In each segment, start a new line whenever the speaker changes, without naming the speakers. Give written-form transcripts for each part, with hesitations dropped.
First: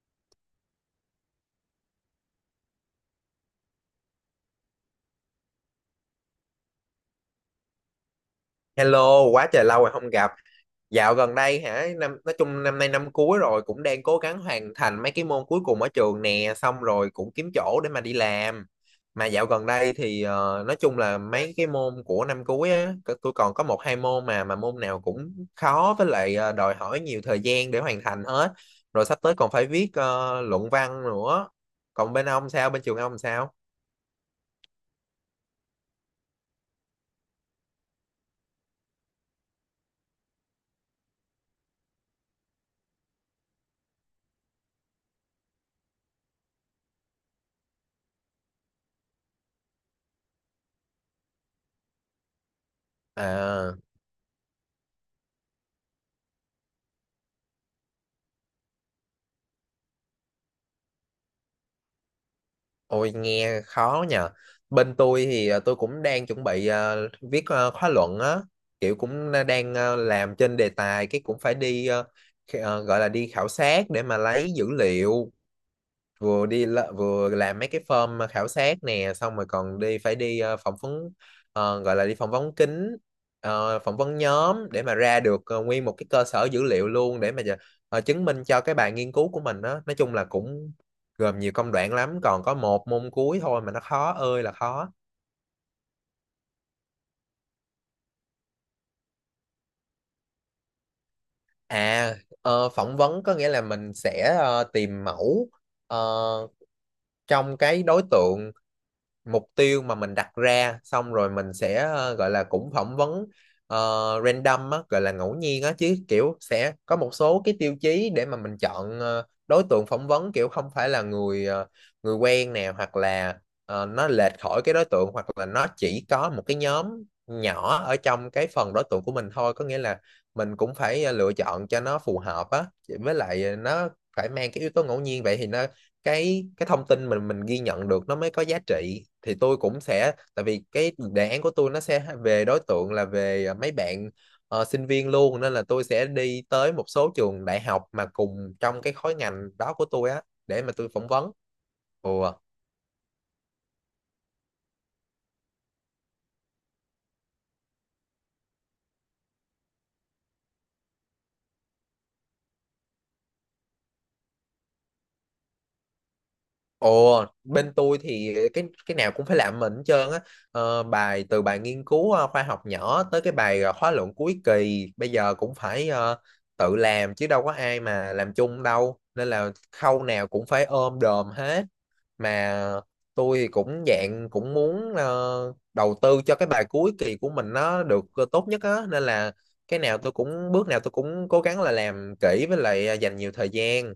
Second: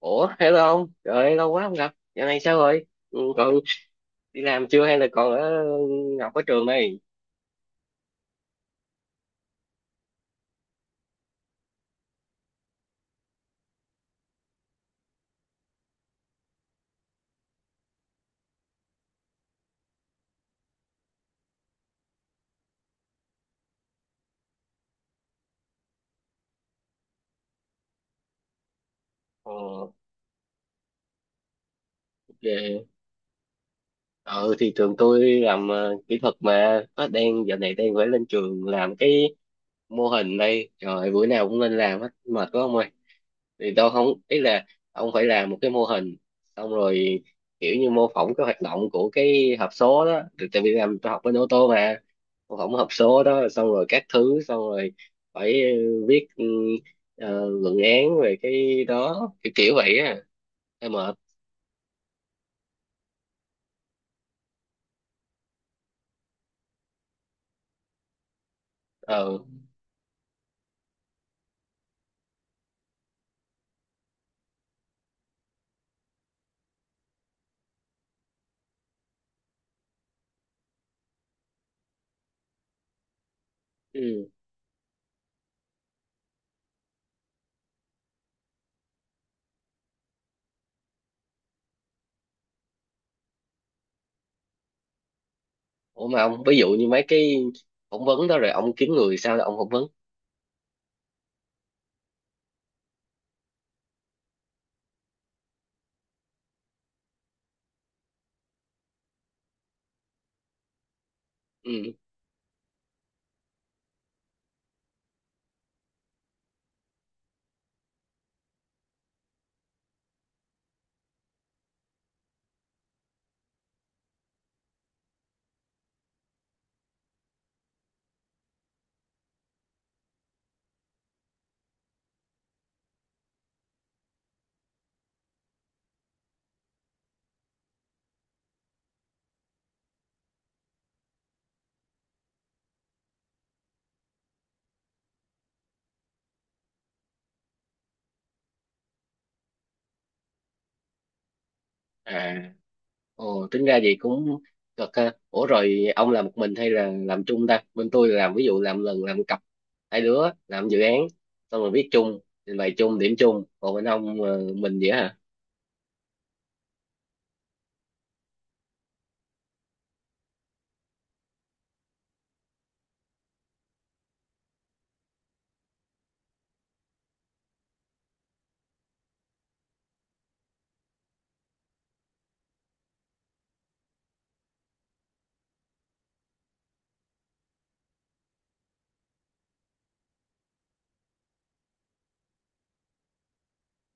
Ủa, hello ông, trời ơi, lâu quá không gặp. Giờ này sao rồi? Ừ, còn đi làm chưa hay là còn ở học ở trường đây.
Hello, quá trời lâu rồi không gặp. Dạo gần đây hả, nói chung năm nay năm cuối rồi cũng đang cố gắng hoàn thành mấy cái môn cuối cùng ở trường nè, xong rồi cũng kiếm chỗ để mà đi làm. Mà dạo gần đây thì nói chung là mấy cái môn của năm cuối á, tôi còn có một hai môn mà môn nào cũng khó với lại đòi hỏi nhiều thời gian để hoàn thành hết. Rồi sắp tới còn
ờ,
phải viết luận văn nữa. Còn bên ông sao, bên
Về.
trường ông sao?
Ờ thì trường tôi làm kỹ thuật, mà nó đang giờ này đang phải lên trường làm cái mô hình đây. Trời ơi, bữa nào cũng lên làm hết mệt quá ông ơi. Thì tôi không, ý là ông phải làm một cái mô hình, xong rồi kiểu như mô phỏng cái hoạt động của cái hộp số đó. Thì tại vì làm tôi học bên ô tô mà. Mô phỏng hộp số đó xong
À.
rồi các thứ, xong rồi phải viết luận án về cái đó, kiểu kiểu vậy á. Em mệt.
Ôi nghe khó nhờ. Bên tôi thì tôi cũng đang chuẩn bị viết khóa luận á, kiểu cũng
ờ
đang làm trên đề tài cái cũng phải đi gọi là đi khảo sát để mà lấy dữ liệu, vừa làm mấy cái form khảo sát nè, xong rồi còn phải đi phỏng vấn, gọi là đi phỏng vấn kín, phỏng vấn
ừ.
nhóm để mà ra được nguyên một cái cơ sở dữ liệu luôn để mà chứng minh cho cái bài nghiên cứu của mình đó. Nói chung là cũng gồm nhiều công đoạn lắm, còn có một môn cuối thôi mà nó khó ơi là khó.
Ủa mà ông, ví dụ như mấy cái phỏng vấn đó rồi ông kiếm người sao là ông phỏng vấn?
À, phỏng vấn có nghĩa là mình sẽ tìm mẫu ờ, trong cái đối tượng mục tiêu mà mình đặt ra, xong rồi mình sẽ
Ừ.
gọi là cũng phỏng vấn ờ, random á, gọi là ngẫu nhiên á, chứ kiểu sẽ có một số cái tiêu chí để mà mình chọn đối tượng phỏng vấn, kiểu không phải là người quen nè, hoặc là nó lệch khỏi cái đối tượng, hoặc là nó chỉ có một cái nhóm nhỏ ở trong cái phần đối tượng của mình thôi. Có nghĩa là mình cũng phải lựa chọn cho nó phù hợp á, với lại nó phải mang cái yếu tố ngẫu nhiên, vậy thì nó cái thông tin mình ghi nhận được nó mới có giá trị. Thì tôi cũng sẽ, tại vì cái đề án của tôi nó sẽ về đối tượng là về à, mấy bạn sinh viên luôn, nên là tôi sẽ đi tới một số trường đại học mà cùng trong cái khối ngành đó của tôi á để mà tôi phỏng vấn. Ừ.
À, ồ, tính ra vậy cũng cực ha. Ủa rồi ông làm một mình hay là làm chung ta? Bên tôi là làm, ví dụ làm lần làm cặp hai đứa làm dự án, xong rồi viết chung, trình bày chung, điểm chung. Còn bên ông mình vậy hả?
Ồ, bên tôi thì cái nào cũng phải làm mình hết trơn á. Ờ, bài, từ bài nghiên cứu khoa học nhỏ tới cái bài khóa luận cuối kỳ bây giờ cũng phải tự làm, chứ đâu có ai mà làm chung đâu. Nên là khâu nào cũng phải ôm đồm hết. Mà tôi thì cũng dạng cũng muốn đầu tư cho cái bài cuối kỳ của mình nó được tốt nhất á. Nên là cái nào tôi cũng bước nào tôi cũng cố gắng là làm kỹ, với lại dành nhiều thời gian.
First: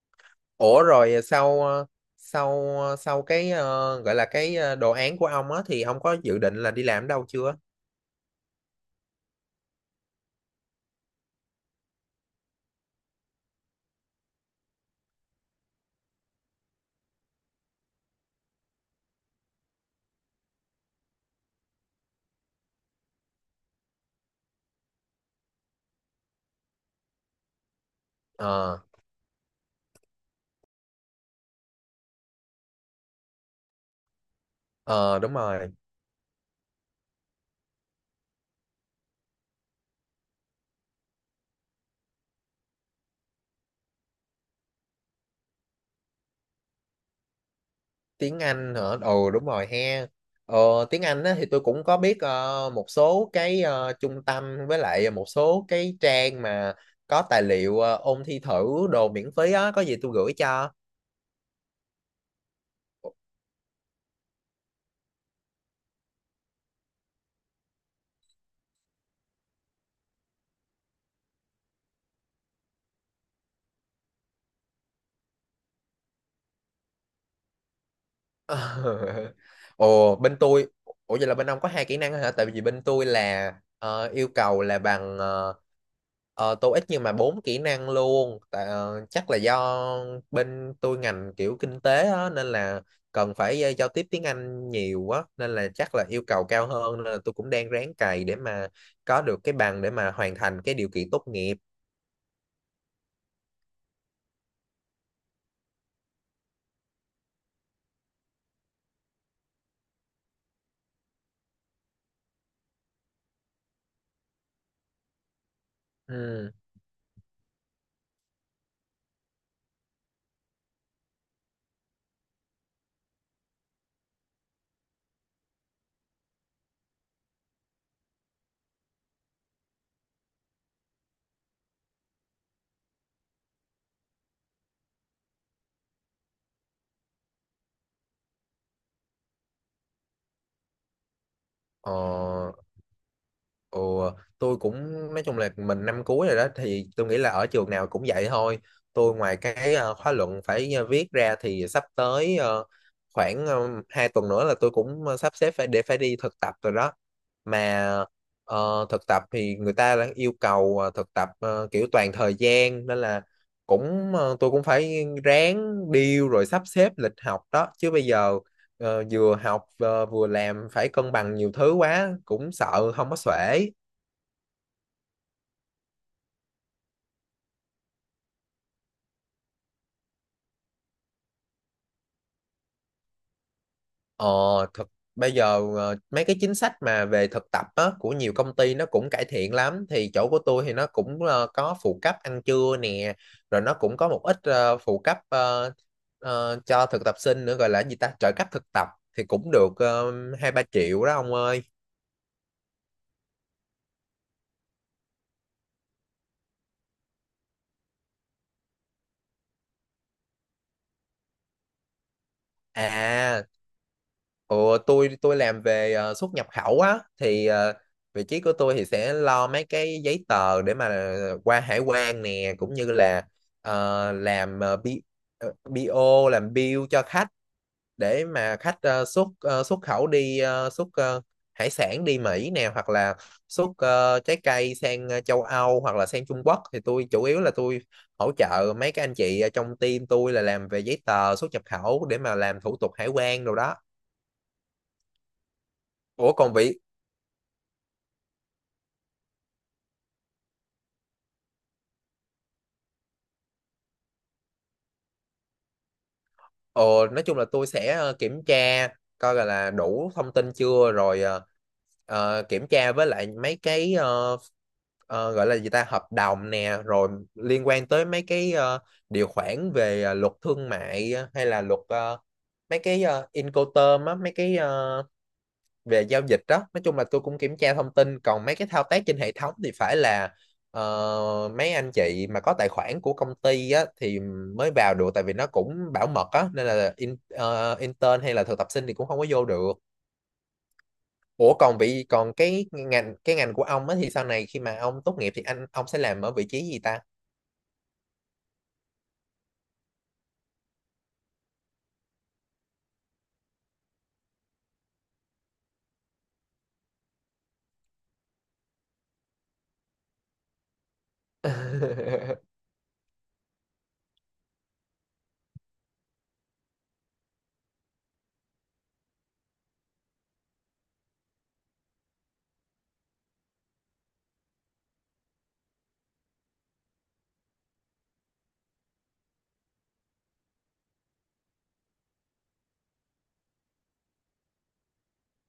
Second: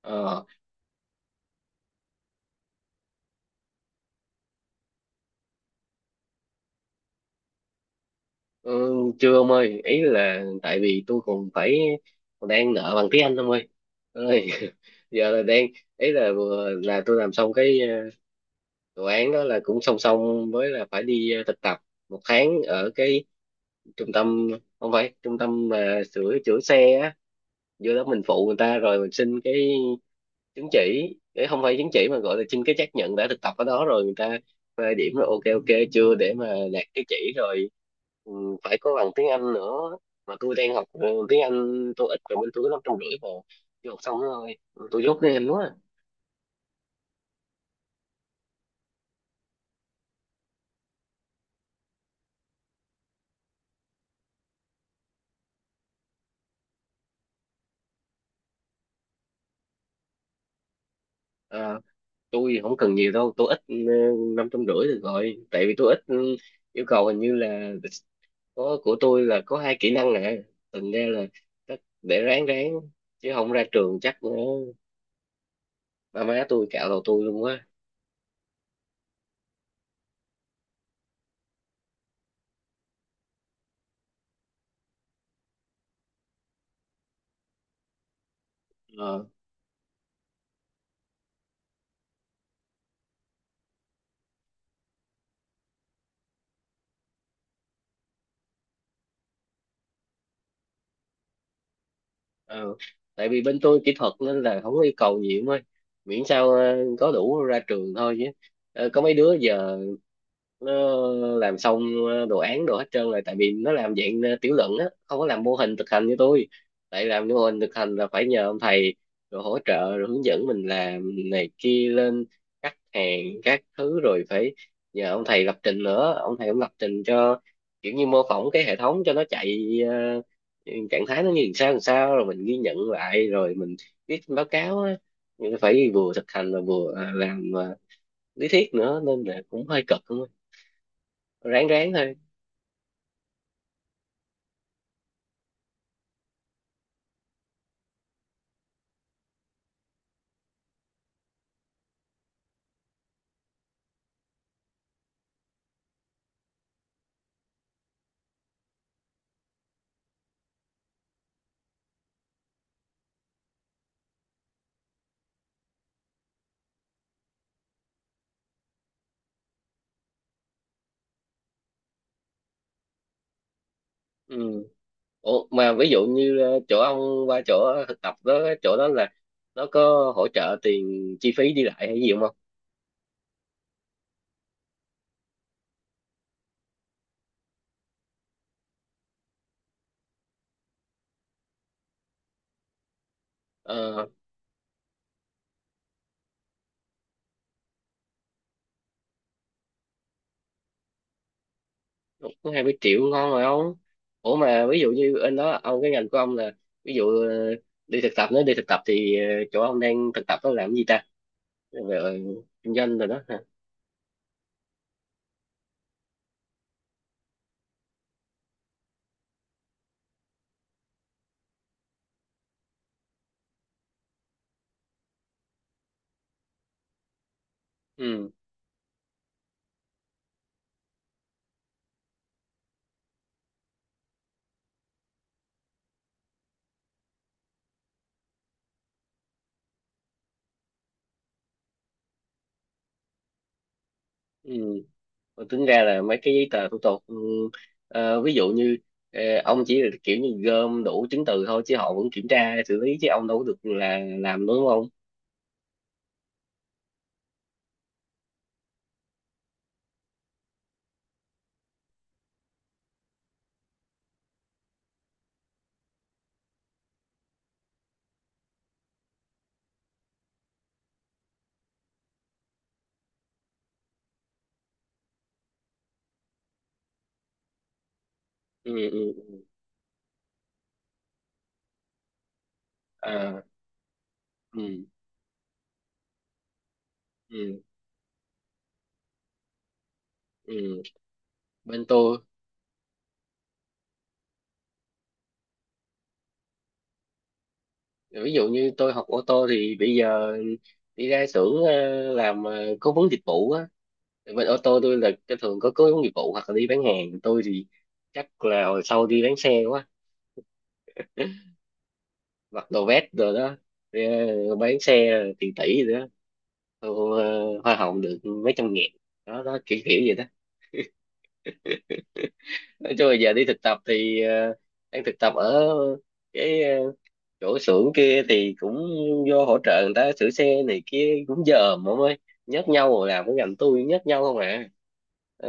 Ờ.
Ủa rồi sau sau cái gọi là cái đồ án của ông á thì ông có dự định là đi làm ở đâu chưa?
Ừ, chưa ông ơi, ý là tại vì tôi còn phải, còn đang nợ bằng tiếng Anh ông ơi. Ơi, giờ là đang, ý là vừa là tôi làm xong cái đồ án đó là cũng song song với là phải đi thực tập 1 tháng ở cái trung tâm, không phải trung tâm mà sửa chữa xe á. Vô đó mình phụ người ta
Ờ,
rồi mình xin cái chứng chỉ, cái không phải chứng chỉ mà gọi là xin cái xác nhận đã thực tập ở đó, rồi người ta phê điểm
ờ,
là
đúng
ok
rồi.
ok chưa để mà đạt cái chỉ rồi. Ừ, phải có bằng tiếng Anh nữa mà tôi đang học. Ừ, tiếng Anh tôi ít, rồi bên tôi có 550 mà chưa học xong nữa thôi. Tôi dốt tiếng Anh quá.
Tiếng Anh hả? Ồ đúng rồi he. Ờ, tiếng Anh á thì tôi cũng có biết một số cái trung tâm với lại một số cái trang mà có tài liệu ôn thi thử đồ miễn phí á, có gì tôi gửi cho.
À, tôi không cần nhiều đâu, tôi ít. Ừ, 550 được rồi, tại vì tôi ít. Ừ, Yêu cầu hình như là có, của tôi là có hai kỹ năng nè, thành ra là chắc để ráng ráng, chứ không ra trường chắc nữa ba má tôi cạo đầu tôi luôn á.
Ờ. Ồ bên tôi. Ủa vậy là bên ông có hai kỹ năng hả? Tại vì bên tôi là yêu cầu là bằng TOEIC nhưng mà 4 kỹ năng luôn. Tại, ờ,
Ờ.
chắc là do bên tôi ngành kiểu kinh tế á, nên là cần phải giao tiếp tiếng Anh nhiều quá, nên là chắc là yêu cầu cao hơn, nên là tôi cũng đang ráng cày để mà có được cái bằng để mà hoàn thành cái điều kiện tốt nghiệp.
Ừ, tại vì bên tôi kỹ thuật nên là không có yêu cầu gì em ơi, miễn sao có đủ ra trường thôi chứ. Ờ, có mấy đứa giờ nó làm xong đồ án đồ hết trơn rồi, tại vì nó làm dạng tiểu luận á, không có làm mô hình thực hành như tôi.
Ừ.
Tại làm mô hình thực hành là phải nhờ ông thầy rồi hỗ trợ rồi hướng dẫn mình làm này kia, lên cắt hàng các thứ, rồi phải nhờ ông thầy lập trình nữa, ông thầy cũng lập trình cho, kiểu như mô phỏng cái hệ thống cho nó chạy trạng thái nó như làm sao làm sao, rồi mình ghi nhận lại rồi mình viết báo cáo á. Nhưng phải vừa thực hành và vừa làm lý thuyết nữa nên là cũng hơi cực, đúng không. Ráng ráng
Ờ.
thôi.
Ồ, tôi cũng nói chung là mình năm cuối rồi đó, thì tôi nghĩ là ở trường nào cũng vậy thôi. Tôi ngoài cái khóa luận phải viết ra thì sắp tới khoảng 2 tuần nữa là tôi cũng sắp xếp phải đi thực tập rồi đó. Mà thực tập thì người ta đã yêu cầu thực tập kiểu toàn thời gian, nên là cũng tôi cũng phải ráng deal rồi sắp xếp lịch học đó. Chứ bây giờ vừa học vừa làm phải cân bằng nhiều thứ quá, cũng sợ không có xuể.
Ừ. Ủa, mà ví dụ như chỗ ông qua chỗ thực tập đó, chỗ đó là nó có hỗ trợ tiền chi phí đi lại hay gì không?
Ờ, thực Bây giờ mấy cái chính sách mà về thực tập á, của nhiều công ty nó cũng cải thiện lắm, thì chỗ của tôi thì nó cũng có phụ cấp ăn trưa nè, rồi nó cũng
ờ
có một ít phụ cấp cho thực tập sinh nữa, gọi là gì ta, trợ cấp thực tập, thì cũng được 2-3 triệu đó ông ơi.
Cũng 20 triệu ngon rồi ông. Ủa mà ví dụ như anh đó ông, cái ngành của ông là ví dụ đi thực tập, nếu đi thực tập thì chỗ ông đang thực tập đó làm cái gì ta, về kinh doanh rồi đó?
À, ủa, tôi làm về xuất nhập khẩu á, thì vị trí của tôi thì sẽ lo mấy cái giấy tờ để mà qua hải quan nè, cũng như là làm BO, làm bill cho khách để
Ừ.
mà khách xuất khẩu đi, hải sản đi Mỹ nè, hoặc là xuất trái cây sang châu Âu, hoặc là sang Trung Quốc. Thì tôi chủ yếu là tôi hỗ trợ mấy cái anh chị ở trong team tôi là làm về giấy tờ xuất nhập khẩu để mà làm thủ tục hải quan đồ đó.
Ừ. Mà tính ra là mấy
Ủa
cái giấy
còn
tờ thủ
vị.
tục. Ừ, Ví dụ như ông chỉ là kiểu như gom đủ chứng từ thôi, chứ họ vẫn kiểm tra xử lý chứ ông đâu có được là làm, đúng không?
Ờ, nói chung là tôi sẽ kiểm tra coi là đủ thông tin chưa, rồi kiểm tra với lại mấy cái gọi là gì ta, hợp đồng nè, rồi liên quan tới mấy cái điều khoản về luật thương mại hay là luật mấy cái Incoterm á, mấy cái về giao dịch đó. Nói chung là tôi cũng kiểm tra thông tin, còn mấy cái
Ừ
thao tác
ừ
trên hệ
ừ.
thống thì phải là mấy anh chị mà có tài khoản của công
À,
ty á, thì
ừ
mới vào được, tại vì nó cũng bảo mật á, nên là
ừ
intern hay là thực tập sinh thì cũng không có vô được.
ừ.
Ủa còn
Bên
vị
tôi,
còn cái ngành của ông á thì sau này khi mà ông tốt nghiệp thì anh ông sẽ làm ở vị trí gì ta?
ví dụ như tôi học ô tô thì bây giờ đi ra xưởng làm cố vấn dịch vụ á. Bên ô tô tôi là cái thường có cố vấn dịch vụ hoặc là đi bán hàng. Tôi thì chắc là hồi sau đi bán xe quá, mặc đồ vest rồi đó. ờ, bán xe tiền tỷ rồi đó. Thu hoa hồng được mấy trăm nghìn đó đó, kiểu kiểu vậy đó. Nói chung là giờ đi thực tập thì đang thực tập ở cái chỗ xưởng kia, thì cũng vô hỗ trợ người ta sửa xe này kia, cũng dòm ông ơi, nhắc nhau rồi. Làm cái ngành tôi nhắc nhau không à,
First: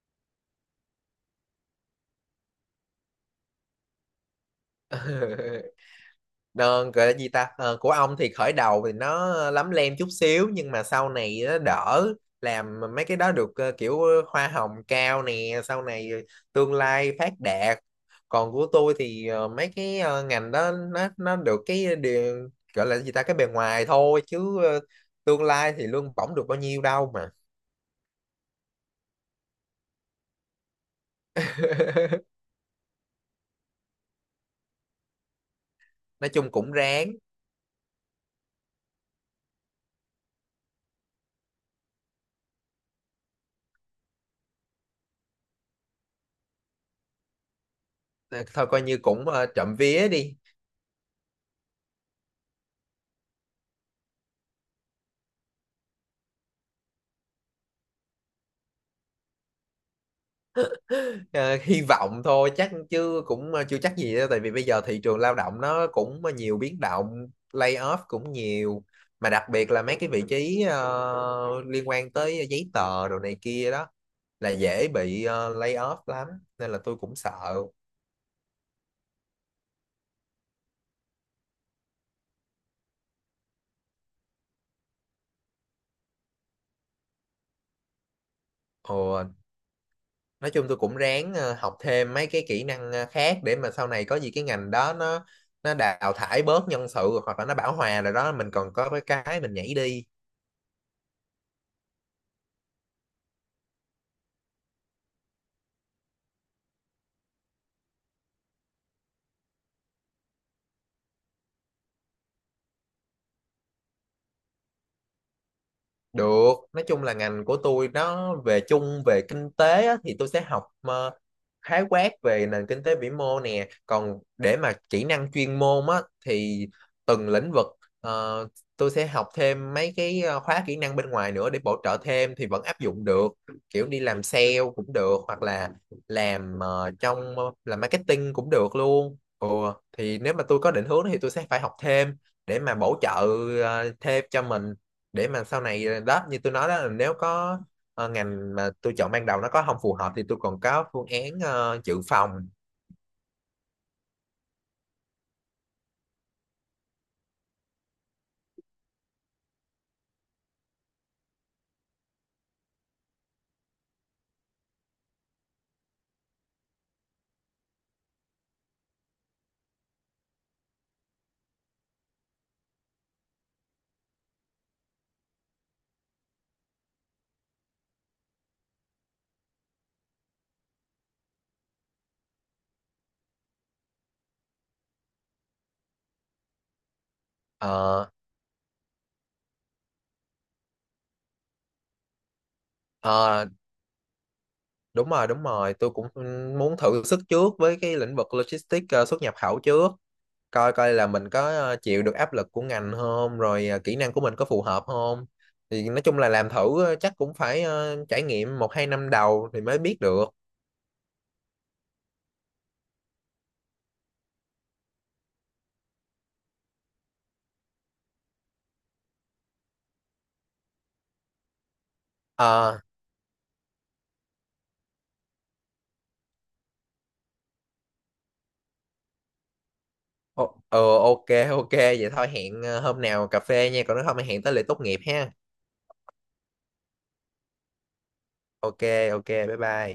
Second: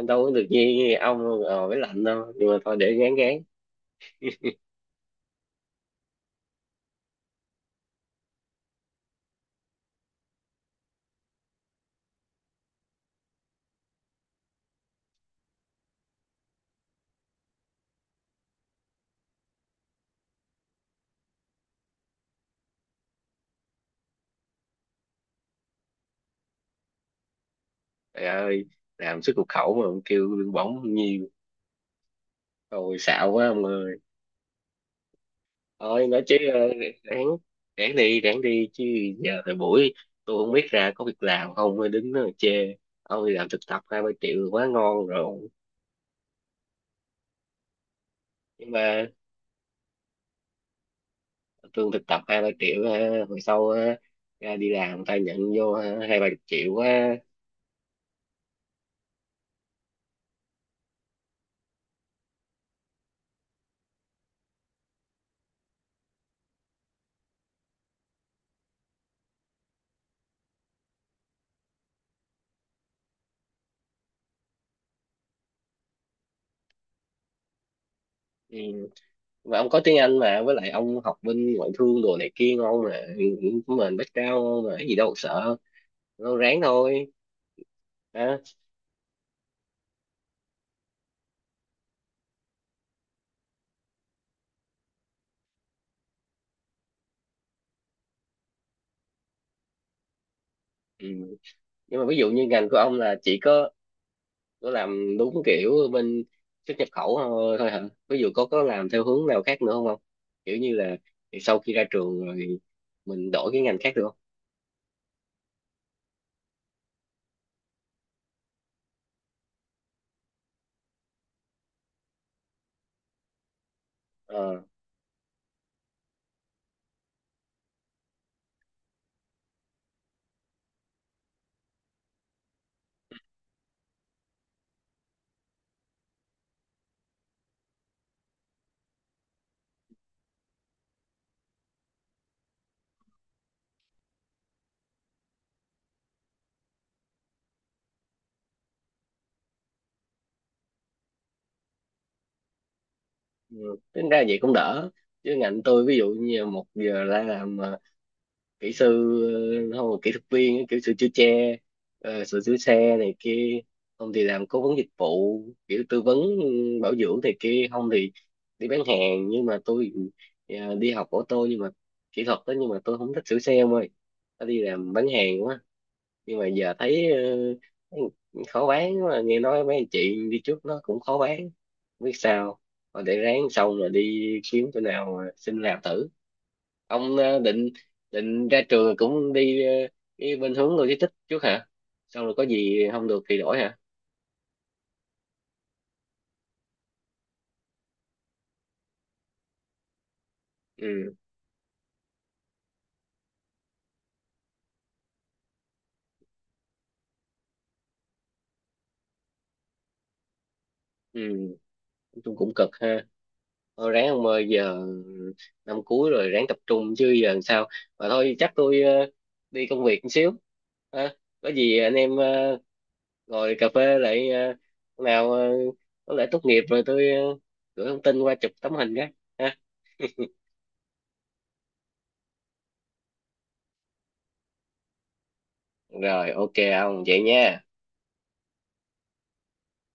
đâu có được như ông với lạnh đâu, nhưng mà thôi để gán gán.
Đơn, gọi là gì ta, ờ, của ông thì khởi đầu thì nó lấm lem chút xíu nhưng mà sau này nó đỡ, làm mấy cái đó được kiểu hoa hồng cao nè, sau này tương lai phát đạt. Còn của tôi thì mấy cái ngành đó nó được cái điều, gọi là gì ta, cái bề ngoài thôi, chứ tương lai thì lương bổng được bao nhiêu đâu mà.
Trời ơi, làm xuất nhập khẩu mà kêu lương bổng nhiêu, rồi xạo quá ông ơi. Thôi nói
Nói
chứ
chung cũng ráng.
ráng. Ráng đi, ráng đi chứ, giờ thời buổi tôi không biết ra có việc làm không mới đứng đó mà chê. Ông đi làm thực tập 2-3 triệu quá ngon rồi.
Ờ, thôi
Nhưng
coi như
mà
cũng trộm vía đi.
lương thực tập 2-3 triệu ha, hồi sau ha, ra đi làm người ta nhận vô ha, 2-3 chục triệu quá.
Ờ, hy vọng thôi chắc, chứ cũng chưa chắc gì đâu, tại vì bây giờ thị trường lao động nó cũng nhiều biến động, layoff cũng nhiều. Mà đặc biệt là mấy cái vị trí liên quan tới giấy tờ đồ này kia đó là dễ bị layoff lắm, nên là tôi cũng sợ.
Ừ. Mà ông có tiếng Anh mà, với lại ông học bên ngoại thương đồ này kia ngon mà, của mình background ngon mà, cái gì đâu mà sợ. Ông ráng thôi, ha.
Ồ, nói chung tôi cũng ráng học thêm mấy cái kỹ năng khác để mà sau này có gì, cái ngành đó nó đào thải bớt nhân sự, hoặc là nó bão hòa rồi đó, mình còn có cái mình nhảy đi.
Ừ. Nhưng mà ví dụ như ngành của ông là chỉ có nó làm đúng kiểu bên xuất nhập khẩu thôi, thôi hả? Ví dụ có làm theo hướng nào khác nữa không không, kiểu như là thì sau khi ra trường rồi thì mình đổi cái ngành khác được không?
Được, nói chung là ngành của tôi nó về chung về kinh tế á, thì tôi sẽ học khái quát về nền kinh tế vĩ mô nè. Còn để
Ờ.
mà kỹ năng chuyên môn á, thì từng lĩnh vực ờ, tôi sẽ học thêm mấy cái khóa kỹ năng bên ngoài nữa để bổ trợ thêm thì vẫn áp dụng được. Kiểu đi làm sale cũng được, hoặc là làm làm marketing cũng được luôn. Ừ, thì nếu mà tôi có định hướng thì tôi sẽ phải học thêm để mà bổ trợ thêm cho mình, để mà sau này đó, như tôi nói đó, là nếu có ngành mà tôi chọn ban đầu nó có không phù hợp thì tôi còn có phương án dự phòng.
Ừ, tính ra vậy cũng đỡ, chứ ngành tôi ví dụ như một giờ ra làm kỹ sư, không là kỹ thuật viên kiểu sửa chữa xe, sửa chữa xe này kia, không thì làm cố vấn dịch vụ kiểu tư vấn bảo dưỡng này kia, không thì đi bán hàng. Nhưng mà tôi đi học ô tô, nhưng mà kỹ thuật đó, nhưng mà tôi không thích sửa xe ông ơi, tôi đi làm bán hàng quá. Nhưng mà giờ thấy ờ, khó bán, mà nghe nói mấy anh chị đi trước nó cũng khó bán, không biết sao. Thôi để ráng xong rồi đi kiếm chỗ nào mà xin làm thử. Ông định
Ờ,
định ra trường rồi cũng đi cái bên hướng logistics trước hả, xong rồi có gì không được thì
ờ,
đổi hả?
đúng rồi tôi cũng ừ, muốn thử sức trước với cái lĩnh vực logistics, xuất nhập khẩu trước, coi coi là
Ừ
mình có chịu được áp lực của ngành không, rồi kỹ năng của mình có phù hợp không. Thì nói chung là làm thử chắc cũng phải trải nghiệm 1-2 năm đầu thì mới biết được.
ừ. Nói cũng cực ha. Thôi ráng ông ơi, giờ năm cuối rồi ráng tập trung chứ giờ làm sao. Mà thôi chắc tôi đi công việc một xíu ha, có gì anh em
Ờ.
ngồi cà phê lại hôm nào có lẽ tốt nghiệp rồi tôi gửi thông tin qua chụp tấm hình cái ha.
Ồ, ừ, ok, ok vậy thôi, hẹn hôm nào cà phê nha, còn nếu không thì hẹn tới lễ tốt nghiệp ha.
Rồi ok, ông vậy nha.
Ok, ok, bye bye.